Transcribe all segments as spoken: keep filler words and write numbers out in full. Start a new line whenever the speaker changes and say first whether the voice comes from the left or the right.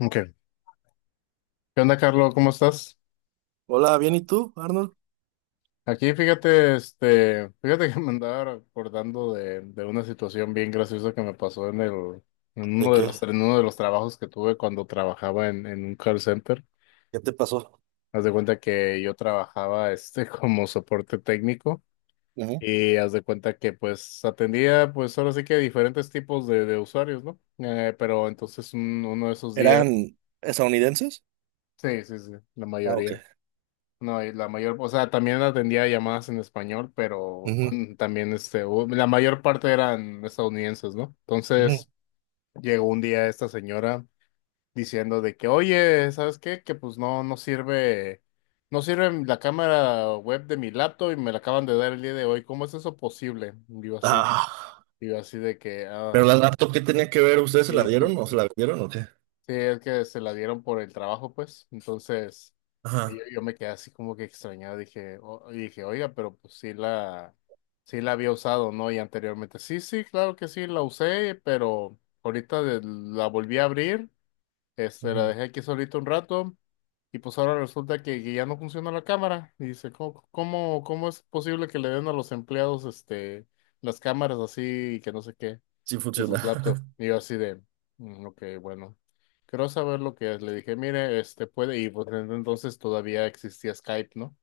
left: Ok. ¿Qué onda, Carlos? ¿Cómo estás?
right: Hola, bien, ¿y tú, Arnold?
left: Aquí, fíjate, este, fíjate que me andaba acordando de, de una situación bien graciosa que me pasó en el, en
right: ¿De
left: uno de
right: qué?
left: los, en uno de los trabajos que tuve cuando trabajaba en, en un call center.
right: ¿Qué te pasó?
left: Haz de cuenta que yo trabajaba, este, como soporte técnico
right: Ujú.
left: y haz de cuenta que, pues, atendía, pues, ahora sí que diferentes tipos de, de usuarios, ¿no? Eh, pero entonces un- uno de esos días,
right: ¿Eran estadounidenses?
left: sí, sí, sí, la
right: Ah,
left: mayoría.
right: ok.
left: No, y la mayor, o sea, también atendía llamadas en español, pero
right: Ujú,
left: cuan- también este, hubo- la mayor parte eran estadounidenses, ¿no?
right: ujú.
left: Entonces llegó un día esta señora diciendo de que, oye, ¿sabes qué? Que pues no, no sirve, no sirve la cámara web de mi laptop y me la acaban de dar el día de hoy. ¿Cómo es eso posible? Digo así,
right: Ah,
left: digo así de que, ah,
right: pero la laptop, ¿qué tenía que ver? ¿Ustedes se la dieron o se la vendieron o qué?
left: sí, es que se la dieron por el trabajo, pues. Entonces, yo,
right: Ajá.
left: yo me quedé así como que extrañado. Dije, o- y dije, oiga, pero pues sí la, sí la había usado, ¿no? Y anteriormente, sí, sí, claro que sí, la usé, pero ahorita de- la volví a abrir, este, la
right: Ujú.
left: dejé aquí solita un rato y pues ahora resulta que, que ya no funciona la cámara. Y dice, ¿cómo, cómo, ¿cómo es posible que le den a los empleados este las cámaras así y que no sé qué
right: Sí
left: de sus
right: funciona.
left: laptops? Y yo así de, "Mm, ok, bueno, quiero saber lo que es." Le dije, mire, este puede, y pues en- entonces todavía existía Skype, ¿no?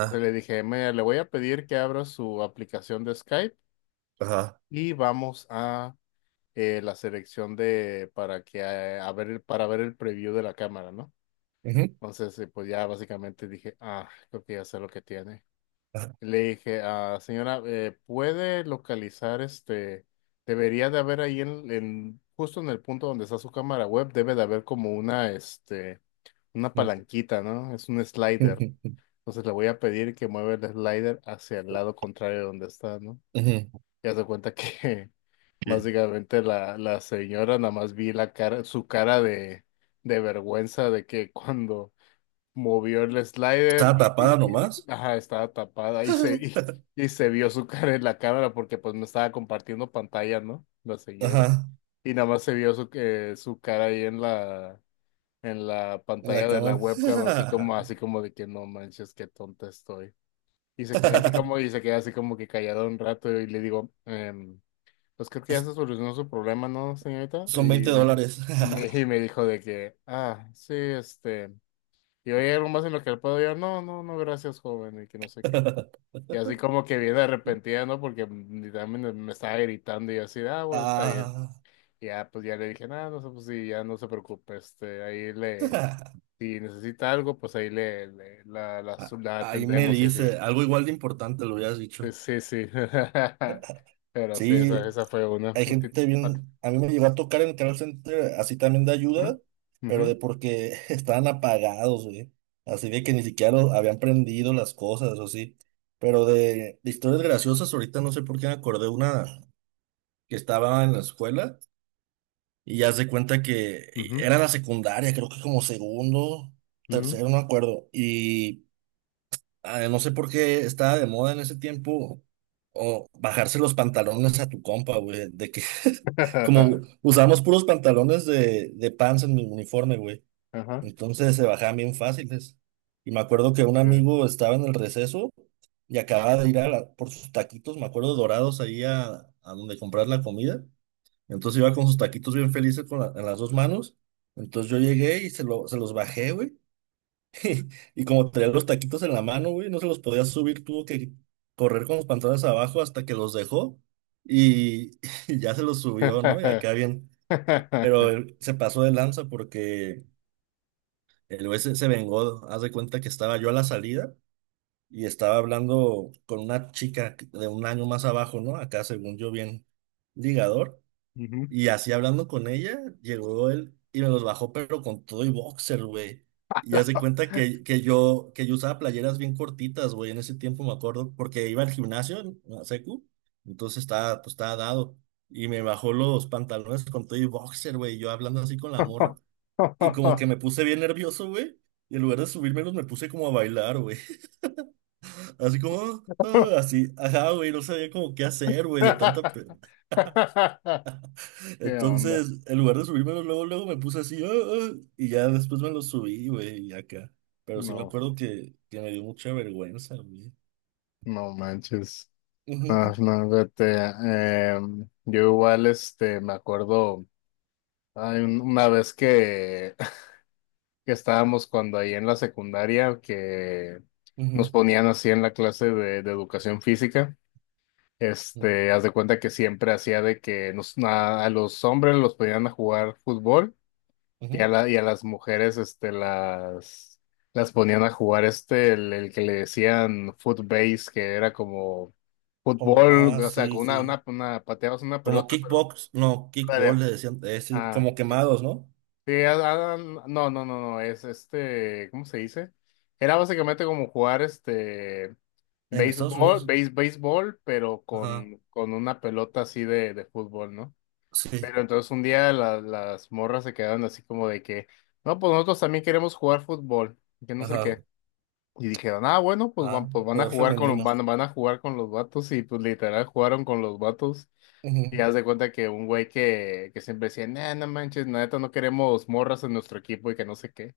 left: Entonces le dije, mire, le voy a pedir que abra su aplicación de Skype
right: Ajá.
left: y vamos a eh, la selección de para que eh, a ver, para ver el preview de la cámara, ¿no?
right: Ujú,
left: Entonces, sí, pues ya básicamente dije, ah, creo que ya sé lo que tiene.
right: ajá,
left: Le dije, ah, señora, eh, ¿puede localizar este? Debería de haber ahí en, en- justo en el punto donde está su cámara web, debe de haber como una, este, una
right: ujú,
left: palanquita, ¿no? Es un slider.
right: ujú.
left: Entonces le voy a pedir que mueva el slider hacia el lado contrario de donde está, ¿no? Ya se cuenta que
right: ¿Qué?
left: básicamente la, la señora nada más vi la cara, su cara de, de vergüenza de que cuando movió el slider
right: ¿Estaba
left: y, y-
right: tapada
left: y- y-
right: nomás?
left: ajá, estaba tapada y se, y, y se vio su cara en la cámara porque pues me estaba compartiendo pantalla, ¿no? La señora.
right: Ajá.
left: Y nada más se vio su, que su cara ahí en la, en la
right: En la
left: pantalla de la
right: cámara.
left: webcam, así como, así como de que no manches, qué tonta estoy. Y se queda así como, y se queda así como que callado un rato y le digo, em, pues creo que ya se solucionó su problema, ¿no, señorita? Y
right: Son veinte
left: me,
right: dólares.
left: y me, y me dijo de que, ah, sí, este... Y oye, algo más en lo que le puedo yo, no, no, no, gracias, joven, y que no sé qué. Y así como que viene arrepentida, ¿no? Porque mm, también me me estaba gritando y yo así, ah, bueno, está bien.
right: Ah.
left: Y ya, pues ya le dije, nada, no sé, pues sí, ya no se preocupe, este, ahí le, si necesita algo, pues ahí le, le- la, la,
right: Ah,
left: su- la
right: ahí me
left: atendemos y así.
right: dice, algo igual de importante lo hubieras
left: Sí,
right: dicho.
left: sí, sí. Pero sí, esa,
right: Sí,
left: esa fue una.
right: hay
left: No te-
right: gente
left: no te-
right: bien, a mí me llegó a tocar en el call center así también de ayuda, pero de porque estaban apagados, güey. Así de que ni siquiera lo- habían prendido las cosas, o sí. Pero de, de historias graciosas, ahorita no sé por qué me acordé una que estaba en la escuela y ya se cuenta que
left: Ujú, ujú,
right: era la secundaria, creo que como segundo,
left: ujú, ujú.
right: tercero, no me acuerdo. Y ah, no sé por qué estaba de moda en ese tiempo o bajarse los pantalones a tu compa, güey, de que como usamos puros pantalones de, de pants en mi uniforme, güey,
left: Ajá.
right: entonces se bajaban bien fáciles. Y me acuerdo que un
left: eh.
right: amigo estaba en el receso y acababa de ir a la- por sus taquitos, me acuerdo, dorados ahí a, a donde comprar la comida. Entonces iba con sus taquitos bien felices con la- en las dos manos. Entonces yo llegué y se, lo, se los bajé, güey. Y como traía los taquitos en la mano, güey, no se los podía subir, tuvo que correr con los pantalones abajo hasta que los dejó y, y ya se los subió, ¿no? Y acá bien, pero él se pasó de lanza porque el güey se, se vengó, haz de cuenta que estaba yo a la salida y estaba hablando con una chica de un año más abajo, ¿no? Acá según yo bien ligador.
left: Ujú.
right: Y así hablando con ella, llegó él y me los bajó, pero con todo y boxer, güey. Y hace cuenta que, que yo, que yo usaba playeras bien cortitas, güey, en ese tiempo me acuerdo, porque iba al gimnasio, a secu, entonces estaba, pues estaba dado. Y me bajó los pantalones con todo y boxer, güey, y yo hablando así con la morra. Y como que me puse bien nervioso, güey. Y en lugar de subírmelos, me puse como a bailar, güey. Así como, ah, así, ajá, güey, no sabía como qué hacer, güey, de tanta.
left: ¿Qué onda?
right: Entonces, en lugar de subírmelos luego, luego me puse así, "Ah, ah", y ya después me los subí, güey, y acá. Pero sí me
left: No,
right: acuerdo que, que me dio mucha vergüenza, güey.
left: no manches. Ah,
right: Ujú,
left: no, vete. Em, yo igual, este, me acuerdo, hay un- una vez que, que estábamos cuando ahí en la secundaria, que nos
right: ujú,
left: ponían así en la clase de, de educación física.
right: ujú,
left: Este, haz de cuenta que siempre hacía de que nos, a a los hombres los ponían a jugar fútbol. Y a,
right: ujú.
left: la, y a las mujeres este, las, las ponían a jugar este, el, el que le decían footbase, que era como
right: Como,
left: fútbol,
right: ah,
left: o sea,
right: sí,
left: con una,
right: sí.
left: una, una pateabas una
right: Como
left: pelota, pero
right: kickbox, no, kickball
left: área.
right: le decían, eh, sí,
left: Ah,
right: como
left: que-
right: quemados, ¿no?
left: que- ah, ah, no, no, no, no, es este, ¿cómo se dice? Era básicamente como jugar este
right: En Estados
left: béisbol,
right: Unidos.
left: béis, béisbol, pero
right: Ajá,
left: con, con una pelota así de, de fútbol, ¿no?
right: sí,
left: Pero entonces un día la- las morras se quedaron así como de que, no, pues nosotros también queremos jugar fútbol, que no sé
right: ajá,
left: qué. Y dijeron, ah, bueno, pues van,
right: ah,
left: pues van a
right: poder
left: jugar con los,
right: femenino.
left: van, van a jugar con los vatos, y pues literal jugaron con los vatos. Y
right: Ujú,
left: haz de cuenta que un güey que, que siempre decía, nah, no manches, la neta no queremos morras en nuestro equipo y que no sé qué.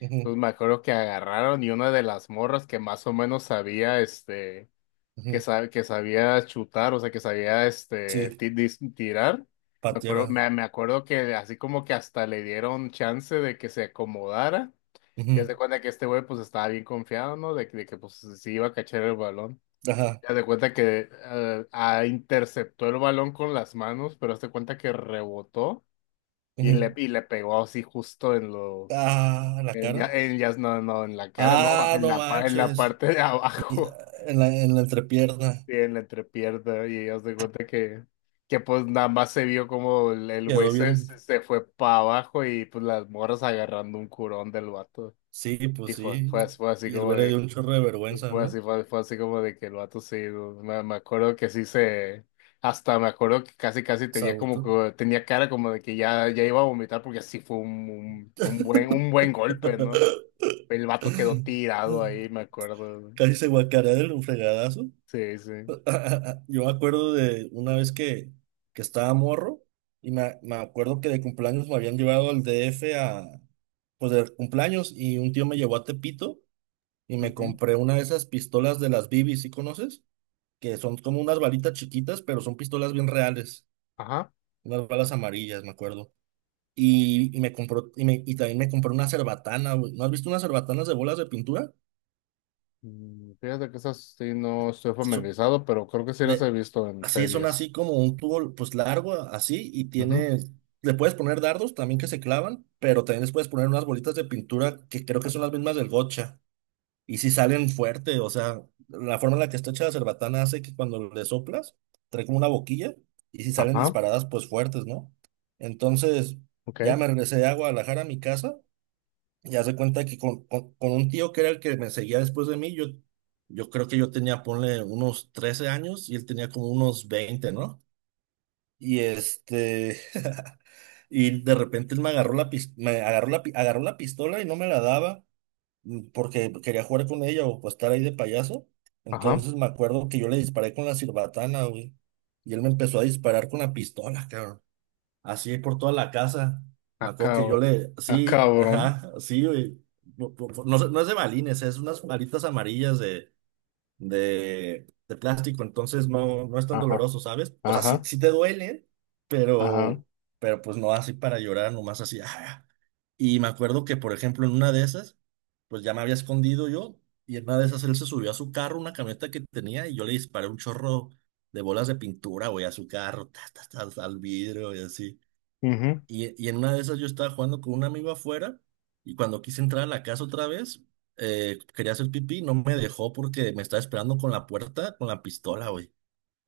right: ujú,
left: Entonces me acuerdo que agarraron y una de las morras que más o menos sabía, este que,
right: ujú.
left: sa- que sabía chutar, o sea, que sabía este,
right: Sí,
left: ti- dis- tirar. Me
right: patera.
left: acuerdo, me, me acuerdo que así como que hasta le dieron chance de que se acomodara. Y haz
right: Ujú,
left: de cuenta que este güey pues estaba bien confiado, ¿no? De, que- de que pues sí iba a cachar el balón.
right: ajá,
left: Y haz de cuenta que eh, ah, interceptó el balón con las manos, pero haz de cuenta que rebotó y
right: ujú.
left: le, y le pegó así justo en los...
right: Ah, la
left: En,
right: cara.
left: ya, en, ya, no, no, en la cara, no,
right: Ah,
left: en
right: no
left: la, pa- en la
right: manches.
left: parte de
right: y, ah,
left: abajo.
right: en la, en la entrepierna.
left: Sí, en la entrepierna y haz de cuenta que, que pues nada más se vio como el, el güey
right: Quedó
left: se,
right: bien.
left: se se fue para abajo y pues las morras agarrando un curón del vato.
right: Sí, pues
left: Y fue, fue,
right: sí.
left: as- fue así
right: Y el
left: como
right: güey le dio
left: de,
right: un chorro de
left: y
right: vergüenza,
left: fue
right: ¿no?
left: así, fue, fue así como de que el vato sí, no, me, me acuerdo que sí se, hasta me acuerdo que casi casi tenía como
right: Sabuto.
left: que, tenía cara como de que ya, ya iba a vomitar porque sí fue un, un, un buen, un buen golpe, ¿no? El vato quedó tirado ahí, me acuerdo.
right: Casi se guacarea de un fregadazo.
left: Sí, sí.
right: Yo me acuerdo de una vez que, que estaba morro y me, me acuerdo que de cumpleaños me habían llevado al D F a, pues de cumpleaños y un tío me llevó a Tepito y me
left: Ujú.
right: compré una de esas pistolas de las B B, ¿sí conoces? Que son como unas balitas chiquitas, pero son pistolas bien reales.
left: Ajá.
right: Unas balas amarillas, me acuerdo. Y, y me compró, y, me- y también me compró una cerbatana, güey. ¿No has visto unas cerbatanas de bolas de pintura?
left: Mm, Fíjate que esas sí no estoy
right: So-
left: familiarizado, pero creo que sí las he
right: de,
left: visto en
right: Así son
left: series.
right: así como un tubo, pues largo, así, y
left: Ujú.
right: tiene, le puedes poner dardos también que se clavan, pero también les puedes poner unas bolitas de pintura que creo que son las mismas del gocha. Y si salen fuerte, o sea, la forma en la que está hecha la cerbatana hace que cuando le soplas, trae como una boquilla, y si salen
left: Ajá,
right: disparadas, pues fuertes, ¿no? Entonces,
left: ok,
right: ya me regresé a Guadalajara a mi casa. Ya se cuenta que con, con- con un tío que era el que me seguía después de mí, yo, yo creo que yo tenía, ponle, unos trece años y él tenía como unos veinte, ¿no? Y este, y de repente él me agarró la, pis- me agarró la, pi- agarró la pistola y no me la daba, mm, porque quería jugar con ella o pues, estar ahí de payaso.
left: ajá,
right: Entonces me acuerdo que yo le disparé con la sirbatana, güey. Y él me empezó a disparar con la pistola, cabrón. Así por toda la casa. Me acuerdo
left: acá,
right: que yo le.
left: ah,
right: Sí,
left: cabrón,
right: ajá, sí, güey. No, no- no no es no de balines, es unas varitas amarillas de, de, de plástico, entonces no, no es tan
left: ajá,
right: doloroso, ¿sabes? O sea, sí,
left: ajá,
right: sí te duele,
left: ajá,
right: pero, pero pues no así para llorar, nomás así. ah. Y me acuerdo que, por ejemplo, en una de esas, pues ya me había escondido yo, y en una de esas él se subió a su carro, una camioneta que tenía, y yo le disparé un chorro de bolas de pintura, güey, a su carro, ta, ta, ta, al vidrio y así.
left: ujú.
right: Y, y en una de esas yo estaba jugando con un amigo afuera y cuando quise entrar a la casa otra vez, eh, quería hacer pipí, no me dejó porque me estaba esperando con la puerta, con la pistola, güey.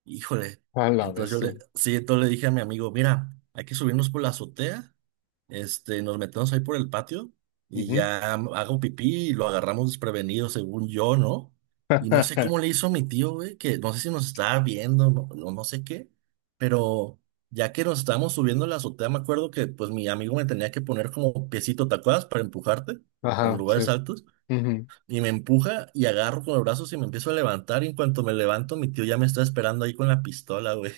right: Híjole.
left: A la
right: Entonces yo
left: bestia,
right: le, sí, entonces le dije a mi amigo, mira, hay que subirnos por la azotea, este, nos metemos ahí por el patio y
left: ujú.
right: ya hago pipí y lo agarramos desprevenido, según yo, ¿no? Y no sé cómo le hizo a mi tío, güey, que no sé si nos estaba viendo, no, no, no sé qué, pero ya que nos estábamos subiendo a la azotea, me acuerdo que pues mi amigo me tenía que poner como piecito, ¿te acuerdas? Para empujarte en
left: Ajá, sí,
right: lugares altos.
left: ujú.
right: Y me empuja y agarro con los brazos y me empiezo a levantar. Y en cuanto me levanto, mi tío ya me está esperando ahí con la pistola, güey.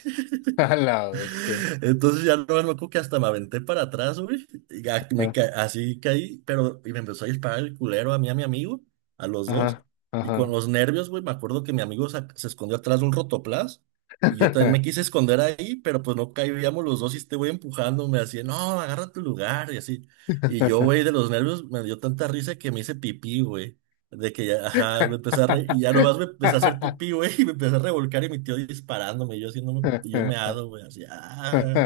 left: A la bestia,
right: Entonces ya no me acuerdo que hasta me aventé para atrás, güey. Y ya me
left: ah,
right: ca- así caí, pero y me empezó a disparar el culero a mí, a mi amigo, a los dos.
left: ajá,
right: Y con
left: ajá.
right: los nervios, güey, me acuerdo que mi amigo sa- se, escondió atrás de un rotoplas. Y yo también me quise esconder ahí, pero pues no caíamos los dos y este güey empujándome así, no, agarra tu lugar y así. Y yo, güey, de los nervios me dio tanta risa que me hice pipí, güey. De que ya, ajá, me empecé a re- y ya nomás me empecé a hacer pipí, güey, y me empecé a revolcar y mi tío disparándome, y yo haciéndome, y yo meado, güey, así, ah.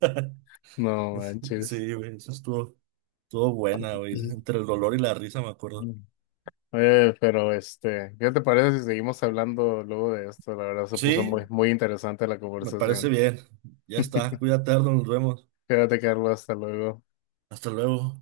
left: No manches.
right: Sí, güey, eso estuvo, estuvo, buena, güey, entre el dolor y la risa, me acuerdo.
left: Oye, pero este, ¿qué te parece si seguimos hablando luego de esto? La verdad se puso muy,
right: Sí,
left: muy interesante la
right: me parece
left: conversación.
right: bien. Ya está, cuídate, Arnold, nos vemos.
left: Quédate, Carlos, hasta luego.
right: Hasta luego.